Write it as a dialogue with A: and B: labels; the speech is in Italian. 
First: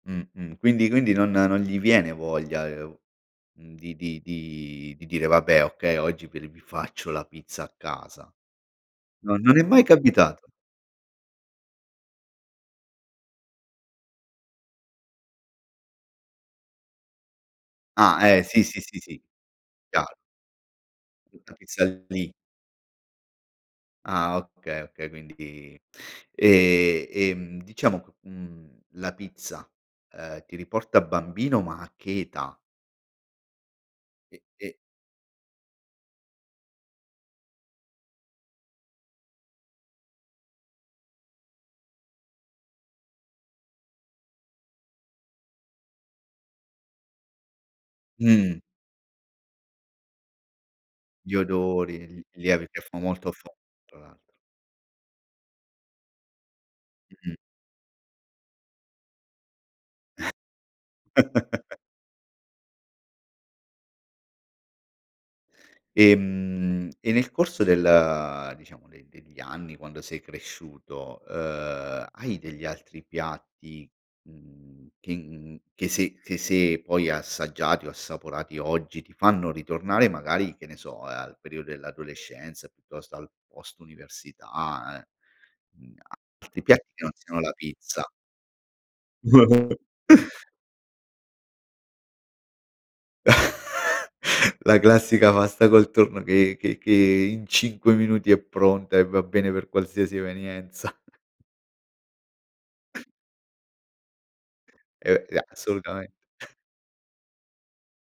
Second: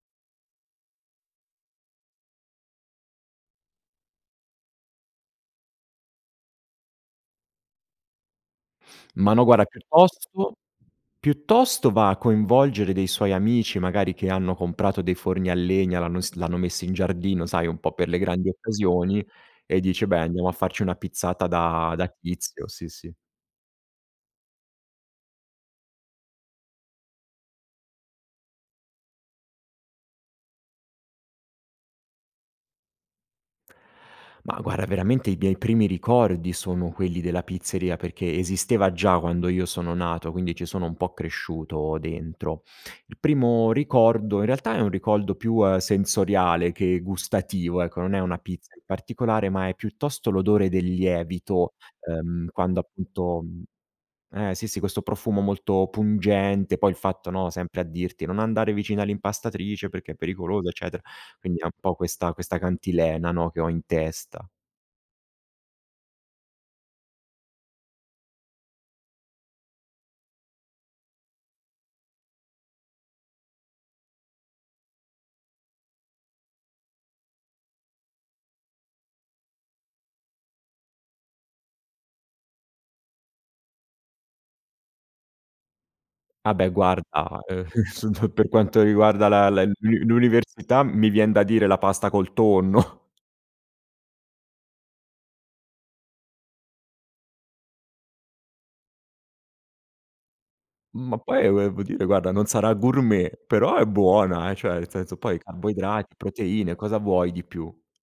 A: Mh-mh. Quindi quindi non non gli viene voglia, uhm, di di di dire: "Vabbè, okay, oggi v r vi faccio la pizza a casa".
B: Ma
A: No
B: no
A: non è
B: guarda
A: mai capitato?
B: piuttosto, piuttosto va a coinvolgere dei suoi amici magari che hanno comprato dei forni a legna, l'hanno ins l'hanno messi in giardino, sai, un po' per
A: Ah.
B: le
A: Eh.
B: grandi
A: Sì, sì, sì, sì.
B: occasioni, e dice:
A: Chiaro.
B: "Beh, andiamo a farci una pizzata
A: Una pizza
B: da da
A: lì.
B: tizio", sì, sì.
A: Ah, okay, okay. Quindi, ehm, ehm, diciamo, q uhm, la pizza, ehm, ti riporta bambino, ma a che età? E
B: Ma
A: e
B: guarda, veramente, i miei primi ricordi sono quelli della pizzeria perché esisteva già quando io sono nato, quindi ci sono un po' cresciuto dentro. Il primo ricordo, in realtà, è un ricordo più sensoriale che gustativo, ecco. Non è una
A: Mhmm.
B: pizza in particolare, ma è piuttosto l'odore del
A: Gli
B: lievito,
A: odori, gl
B: ehm,
A: gli
B: quando,
A: [unintelligible] molto f
B: appunto
A: [unintelligible] tra l'altro.
B: eh, sì, sì, questo profumo molto pungente. Poi il fatto,
A: Mh-mh.
B: no, sempre a dirti: “Non andare vicino all'impastatrice perché è pericoloso”, eccetera, quindi è un po' questa questa cantilena, no, che ho in testa.
A: Ehm, e nel corso del, diciamo, de degli anni, quando sei cresciuto, uhm, hai degli altri piatti, mhmm, che in che se che se poi assaggiati o assaporati oggi ti fanno ritornare, magari, che ne so, al periodo dell'adolescenza, piuttosto al post-università, uhm, uhm,
B: Ah,
A: altri
B: beh,
A: piatti che non
B: guarda,
A: siano la
B: ehm
A: pizza?
B: per quanto riguarda la, la l'un l'uni l'università, mi vien da dire la pasta col tonno.
A: La classica pasta col tonno che che che in 5 minuti è pronta e va bene per qualsiasi evenienza.
B: Ma poi volevo dire guarda, non sarà gourmet, però è buona, eh, cioè nel senso,
A: E,
B: poi
A: a assolutamente.
B: carboidrati, proteine, cosa vuoi di più?